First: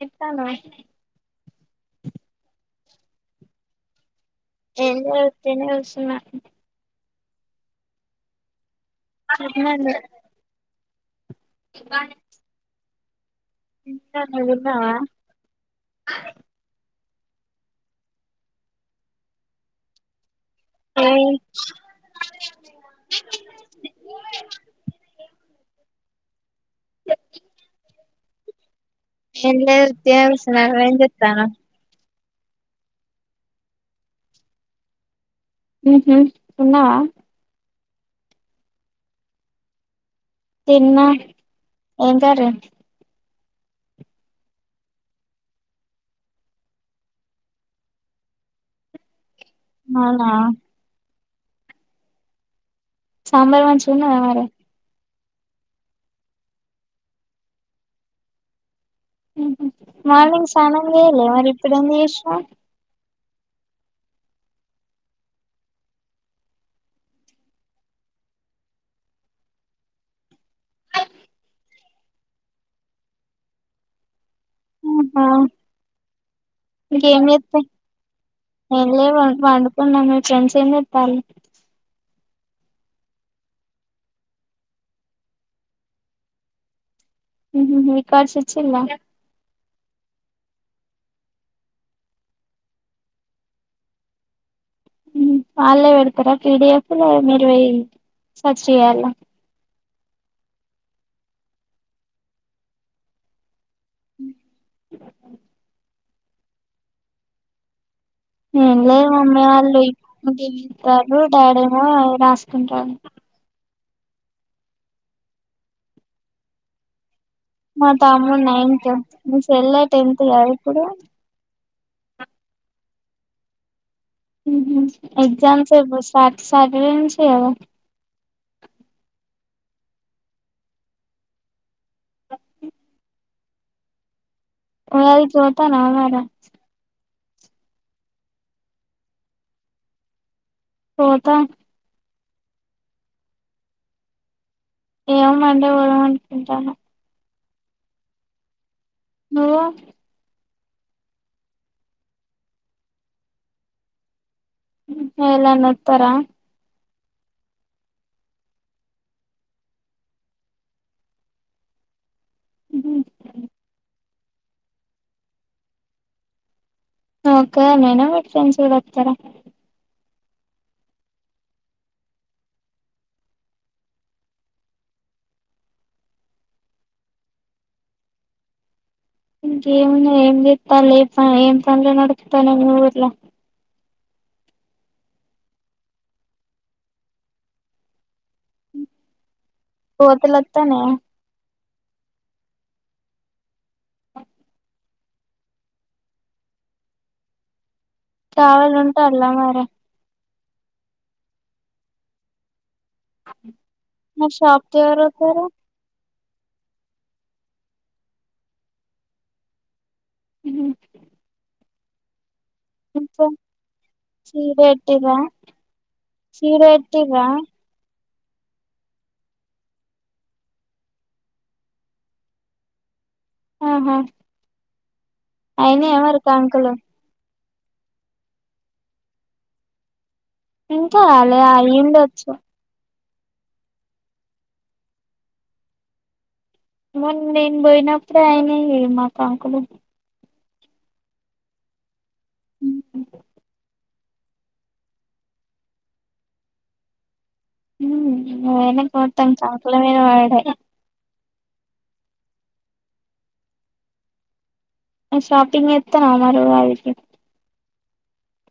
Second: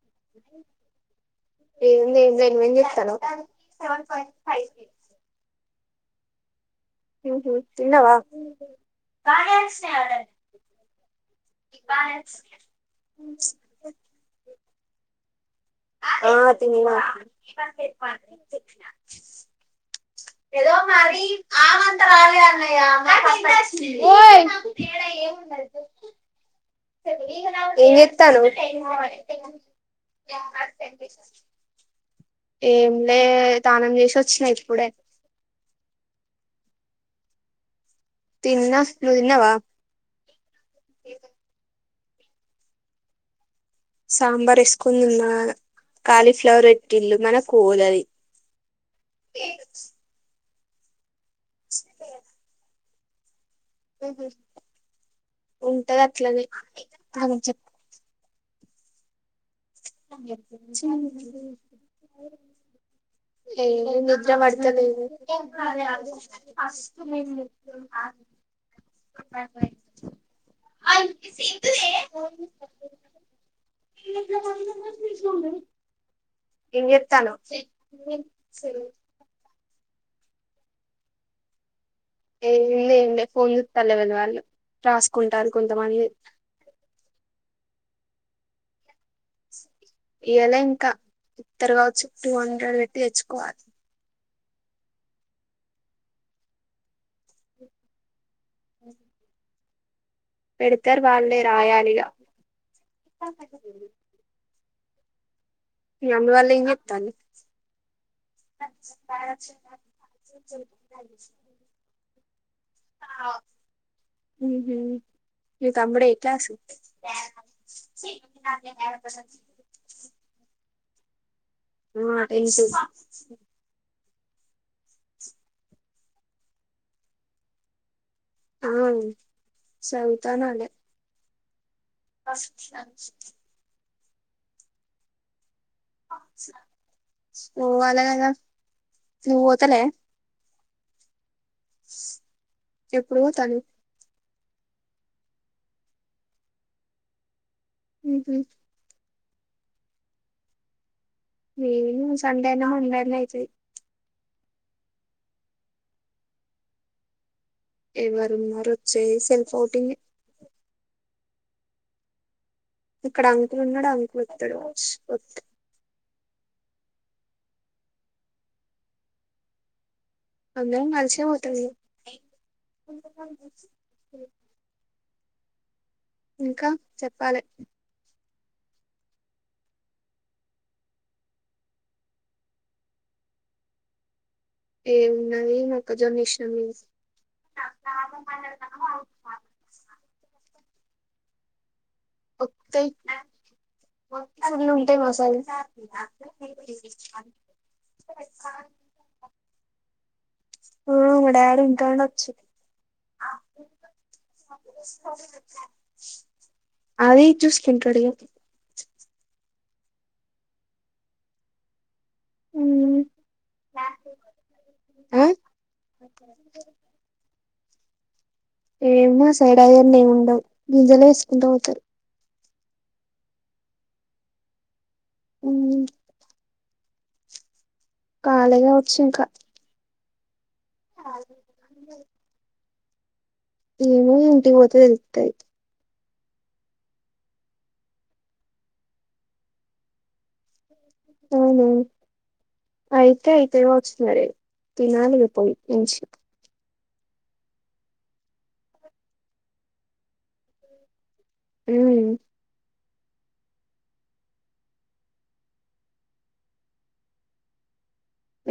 చెప్తాను ఏంది ఏం ఏం చేస్తానవు సెవన్ ఫైవ్ ఏం లేదు ఉత్తిగని నా హు హు తిన్నవా బానే తిన్నాను వచ్చినాయి ఆట బాగా వచ్చి తిన్న నువ్వు తిన్నావా ఆ తిన్న ఏదో మరి ఏం ఆమంతరాలే అన్నయ్య నాకు ఫస్ట్ వచ్చింది ఓయ్ నీకు నాకు తేడా ఏమున్నది చెప్పు ఏం చే ఇత్తన్నావు ఏం లేదు ఒట్టిగానే కూర్చున్న అడా ఏంచేస్తనవ్ ఏం లే తానమ్ చేసి వచ్చినా ఇప్పుడే హుహు తిన్నావా తిన్న నువ్వు తిన్నావా తిన్న ఏం కర్రీ సాంబార్ వేసుకొని తిన్న కాలీఫ్లవర్ పెట్టిల్లు మనకు పోదు ఆది అవునా స్ సాంబార్ మంచిగా ఉన్నదా మరి ఉంటది అట్లానే అదే చెప్ హ్ హ్ మార్నింగ్ స్నానం చేయలే మరి ఇప్పుడు ఎందుకు చేసినవు. ఏడ నిద్ర పడుతలేదు. ఆహా ఏం ఇకేం చేత్తానవ్ చేస్త ఏం లే పండు కున్న. మీ ఫ్రెండ్స్ ఏం చేస్తాన్లు ఏం లే ఏం లే ఫోన్ చూస్తున్నార ఎవరిదీ వాళ్ళు రాసుకుంటరు కొంతమంది హ్ హ్మ్ రికార్డ్స్ ఇచ్చిల్లా ఇయ్యలే ఇంకా ఇత్తరు కావచ్చు టూ హండ్రెడ్ పెట్టి తెచ్చుకోవా వాళ్ళే పెడతారా పిడిఎఫ్ లో మీరు పోయి సర్చ్ చేయాలా పెడ్తరు వాళ్ళే రాయాలిగ మీ మమ్మీ వాల్ ఏం చెత్తన్లు ఎం లే మమ్మీ వాళ్ళు ఇద్దరు డాడీ ఏమో రాస్ కుంటాడు. హ్ మ్ మీ తమ్ముడు ఏ క్లాస్ మా తమ్ముడు నైన్త్ మీ చెల్లె టెన్త్ కదా ప్పుడు ఆ టెన్త్ మ్ హ్ ఎగ్జామ్స్ సాట్ సాటర్డే నుంచే కదా అవును సాధుతే అనాలే [inaudible] [inaudible] పోయి తాన్నవా మరి ఓ అలాగలా నువ్వు పోతలే పోత ఎప్పుడు పోతానవ్వు ఏమో మండే పోదాం అనుకుంటాన్న మ్ హ్ నువ్వు నేను సండే అయిన మండే అయిన అయితది ఎవలన్న ఒత్తరా ఎవరు ఉన్నారు వచ్చాసి సెల్ఫ్ హౌటింగ్ నువ్వు ఇక్కడ అంకుల్ ఉన్నడు అంకుల్ ఒత్తడ్ కావొచ్చు ఒత్తే ఓకే నేనా మీ ఫ్రెండ్స్ గుడా ఒత్తరా అందరం కలిసే పోతం ఇగ ఇంకా చెప్పాలే ఎంకేమున్నది. ఏం చేత్తన్లు ఎ పని ఏం పనులు నడుస్తున్నాయి మీ ఊర్ల ఏ ఉన్నది మొక్కజొన్న యేసినము కోతులు అత్తాన్నయా ఓత్తయి. కావాలి ఉంటాన్ల మరి ఆ మా డాడీ ఉంటాడొచ్చు మరి షాప్ కి ఎవరు పోతారు అది చూసి తింటాడు మ్మ్ ఇంకా చీర పెట్టిర్ర ఆ చీర పెట్టిర్రా ఏ మా సైడ్ ఆయన్ని ఉండవు గింజలే వేసుకుంటూ పోతారు ఆహా అయినయా మరి కంకులు కాలే కావచ్చు వచ్చా ఇంకా ఇంకా ఆలే అయి ఉండొచ్చు ఏమోఇంటికి పోతే తెలుత్తది మొన్న నేను పోయినప్పుడే అయినాయి మా కంకులు అవున అయితే ఎత్తగావచ్చు మరి తినాలిగా పోయి మంచిగా మ్మ్ మీ ఆయనకు మొత్తం కంకుల మీద పడుడేనా మ్మ్ నువ్ షాపింగ్ చేతన్నావా మరే ఉగాదికి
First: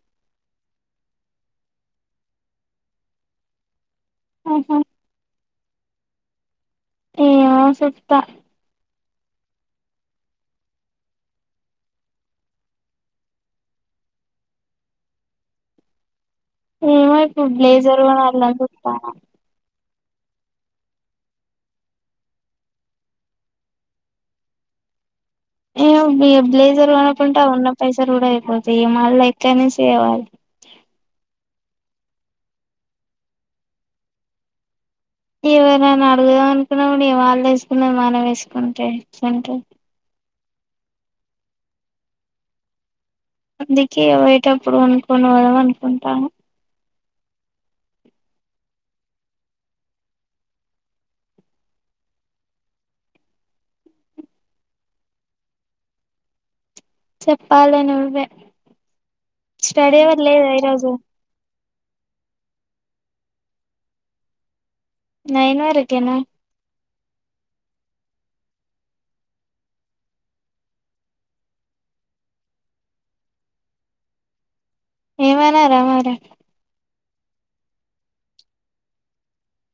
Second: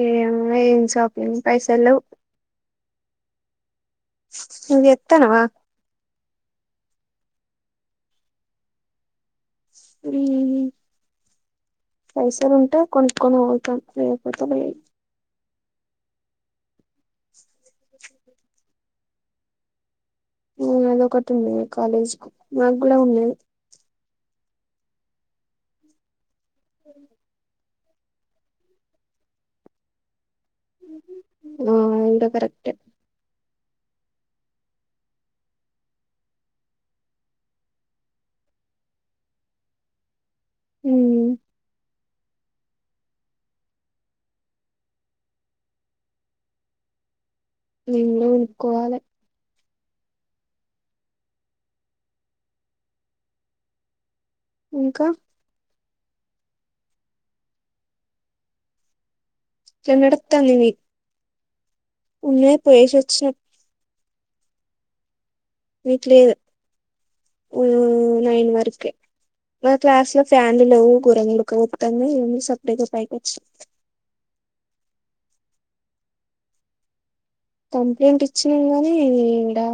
ఏమో ఏం షాపింగ్ పైసలు లేవ్ ఆహా నువ్వు చేత్తున్నావా ఏ ఆసత్తా మ్మ్ పైసలు ఉంటే కొనుక్కొని పోతాం లేకపోతే లే కు వైపు బ్లేజర్ కూడా వాల్లె అంట ఇత్తర అదొకటి ఉంది కాలేజ్ కు మాకు కూడా ఉన్నాది ఏవి యబ్ లలేజర్ కొనపుంట ఉన్నాం పైసలు కూడా అయిపోతయి ఏ మళ్ళ ఇట్లనే సేవాలి ఆ ఆది కూడా కరెక్ట్ ఏవైనాని అడుగదాం అనుకున్నా ఏ వాళ్ళు వేసుకున్న మనం వేసుకుంటేంట మ్మ్ అందుకే బయటప్పుడు అనుకునిద అనుకుంటాను నేను కూడా కొనుక్కోవాలి ఇంకా చెప్పాల నువ్వే ఎట్లా స్టడీ అవర్ లేదా ఈరోజు ఉన్నా పయేశ వచ్చినాం నైన్ వరకెనా మ్మ్ నైన్ వరకే మా క్లాస్లో ఫ్యాన్లు లేవు గోరంగా ఉడక పొత్తంది సప్పడి అయితే పైకి వచ్చ ఏమ్ అనరా మరి కంప్లైంట్ ఇచ్చిన్లు గనీ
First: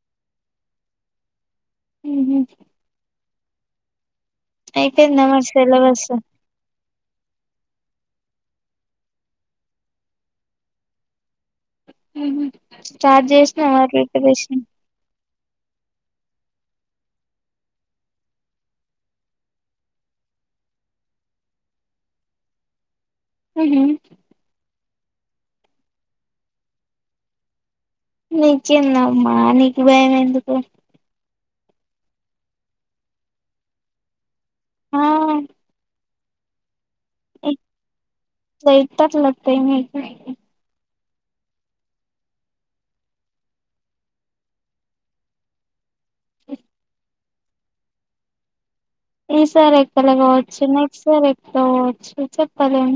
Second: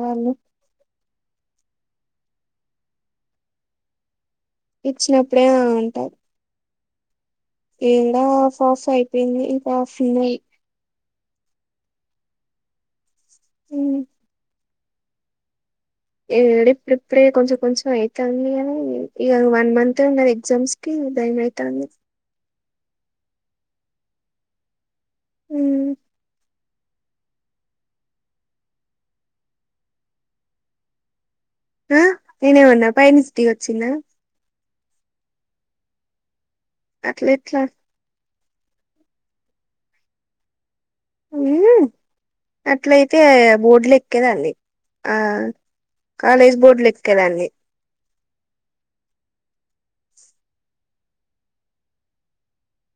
వాళ్ళు మ్మ్ అయితే ఇచ్చినప్పుడే నమస్తే యేళ్ళవచ్చు ఇలా ఆఫ్ ఆఫ్ అయిపోయింది ఇంకా ఆఫ్ ఉన్నది హ్మ్ హు స్టార్ట్ చేసినవా ప్రిపరేషన్ ఏడ ఇప్పుడిప్పుడే కొంచెం కొంచెం అయితాంది కానీ ఇగ వన్ మంత్మే ఎగ్జామ్స్కి భయం అయితాంది ఊ హు మ్మ్ నీ చిన్నమ్మా నీకి భయం ఎందుకు ఆ నేనెమన్నా పైనుంచి దిగి ఒచ్చిన్నా ఆ అట్లా ఎట్ల [unintelligible] వత్తాయి మీకు ఉ అట్లయితే బోర్డులు ఎక్కేదాన్నీ ఆ కాలేజ్ బోర్డులు ఎక్కేదాన్నీ ఈ సార్ ఎక్కలే కావచ్చు నెక్స్ట్ సార్ ఎక్కుతవ్ కావచ్చు చెప్పాలేం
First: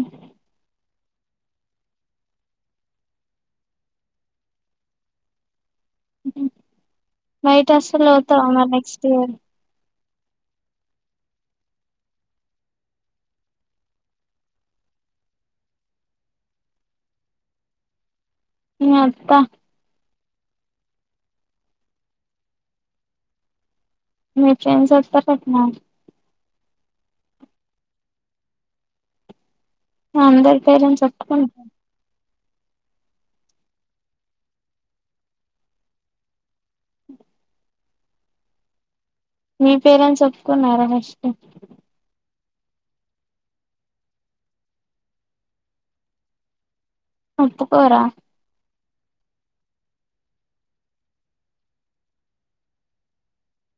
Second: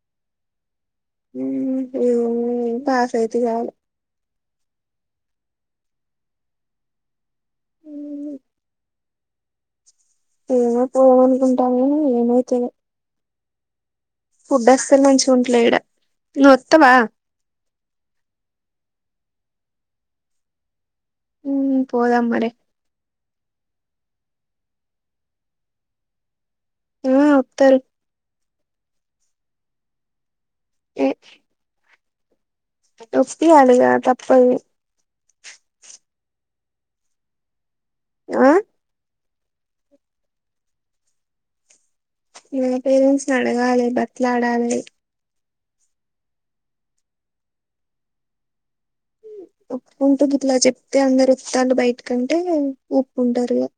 మ్మ్ ఇవన్నీ పాస్ అయితే చాలు హ్మ్ హు బయట అసలు చదువుతవ మరి నెక్స్ట్ ఇయర్ ఏమో పోదాం అంటం గాని ఏమైతదో ఫుడ్ అసల్ మంచిగుంటలే ఇడ నువు వత్తవ మ్ వత్త మ్మ్ పోదాం మరీ మీ ఫ్రెండ్స్ వత్తర్ అట్నా ఆ వత్తరు అందరికీ పేషన్స్ ఒప్పుకున్ నొప్పి యాలిగా తప్పదు ఆ మీ పేరెంట్స్ ఒప్పుకున్నారా నెక్స్ట్ ఇగ పేరెంట్స్ నీ అడగాలె బతిలాడాలె ఒప్పుకోరా ఒప్పుకుంటూ గీట్లా చెప్తే అందరు ఓత్తాళ్ళు బయట కంటే ఒప్పు ఉంటారు ఇగ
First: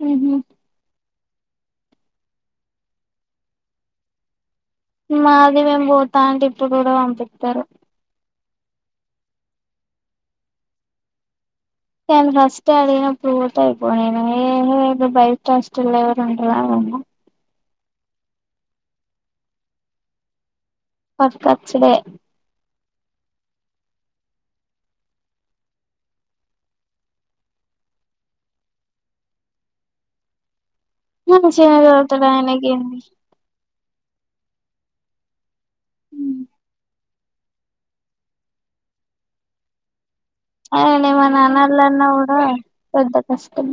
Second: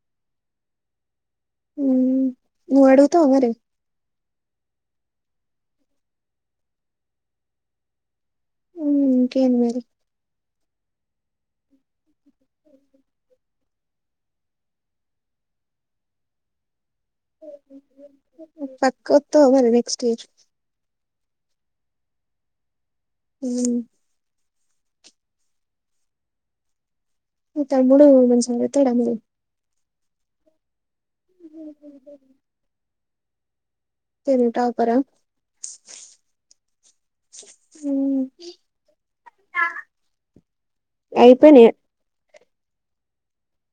హ్మ్ హు ఉ నువ్వు అడుగుతావా మరి మాది మేము పోతా అంటే ఇప్పుడు కూడా పంపిత్తరు మ్మ్ ఇంకేంది మరి నేను ఫస్టే అడిగినప్పుడు పో త అయిపోనీ ఏ [unintelligible] బయట హాస్టల్లో ఎవరుంటారు అని పకుత్ మళ్లీ నెక్స్ట్ ఏజ్ పక్క అచ్చుడే మ్మ్ మీ తమ్ముడు మంచిగా వత్తాడ మరి మంచిగనే చదువుతాడు ఆయనకేంది తింటా పరా హ్మ్ ఆయనేమన్నానాలన్నా కూడా పెద్ద కష్టం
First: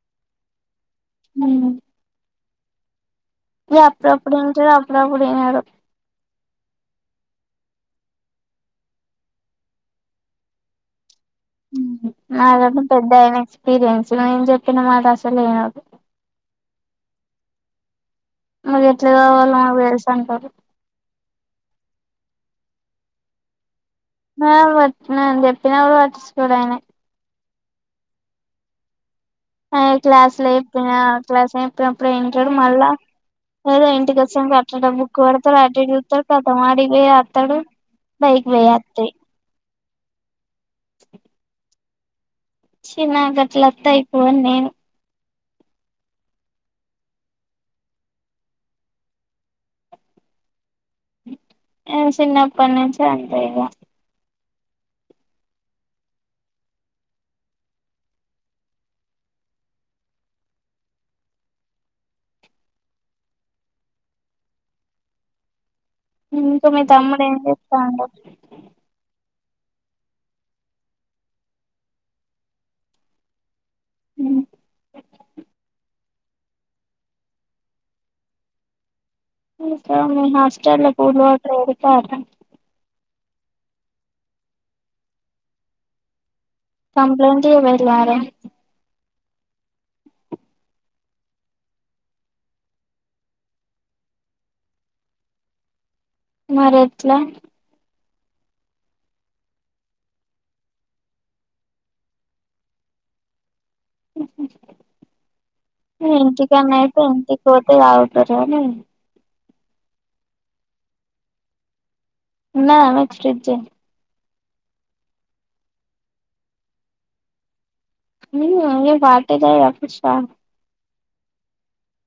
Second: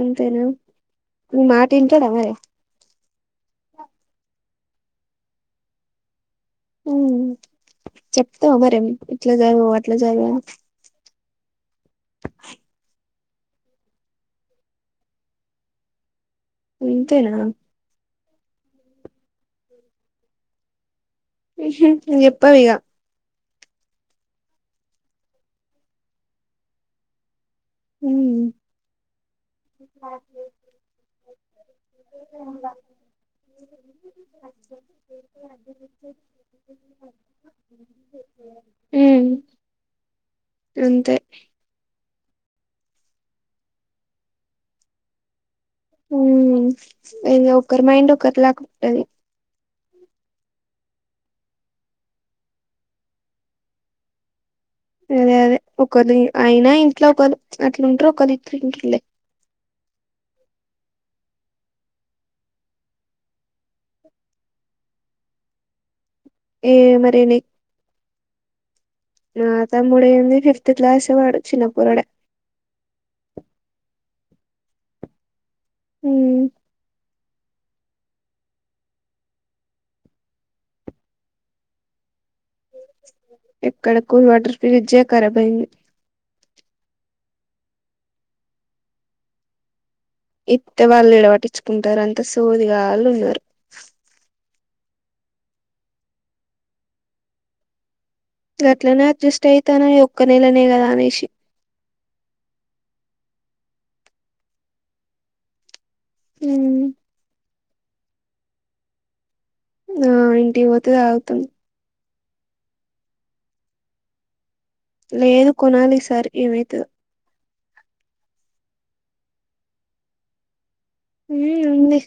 అంతేనా నీ మాట ఇంటాడా మరి ఇక అప్పుడప్పుడు వింటాడు అప్పుడప్పుడు ఈనడు ఉ చెప్తావా మరి ఇట్లా చదువు ఎట్లా చదువు అని నాదంట పెద్ద ఏమి ఎక్స్పీరియన్స్ నేను చెప్పిన మాట అస్సలు వినడు ఉంతేనా మరి ఎట్లా చదవాలనో నాకు తెలుసు అంటారు హు హు నువ్వు చెప్పవిగా మావత్ నేను చెప్పిన కూడా పట్టించుకోడాయన హమ్ క్లాస్ లో చెప్పిన క్లాస్ లో చెప్పినప్పుడు వింటాడు మళ్ళా ఏదో ఇంటికి వచ్చా అట్లనే బుక్ పడతాడు అటు ఇటు చూస్తాడు కతం ఆడికి పోయి పోస్తాడు బైకి బై వత్తయ్ ఉమ్ అంతే చి నా గట్ల అత్తే అయిపో అని నేను ఉమ్ ఏంది ఒకరు మైండ్ ఒకరి లాగా ఉంటది నేను చిన్నప్పటి నుంచి అంతే ఇంకా అదే అదే ఒకరు అయినా ఇంట్లో ఒకరు అట్లుంటారు ఒకరు ఎట్లుంటరు లే ఇంకా ఏ మీ మరి తమ్ముడు ఏం చేస్తాండు మా తమ్ముడు ఏంది ఫిఫ్త్ క్లాస్ వాడు చిన్న పోరడే హ్మ్ వా హాస్టల్ పూర్ట పెడతారా ఎక్కడ కూల్ వాటర్ ఫిరిజే కరాబ్ అయింది కంప్లట్వలారే ఇత్త వాళ్ళు విడవటించుకుంటారు అంతా సోదిగాళ్ళు ఉన్నారు మరి ఎట్లా గట్లనే అడ్జస్ట్ అయితాన ఈ ఒక్క నెలనే కదా అనేసి ఊ హు హు ఉమ్ ఏంటికాన్నాయి ఉంటి పోతే అతుగుతరు అని ఆ ఇంటి పోతేద అగుతుంది ఉందా మీకు ఫ్రిడ్జే లేదు కొనాలి ఈ సార్ ఏమైందో అయ పార్టీ లేదా పుష్పా ఉ ఉంది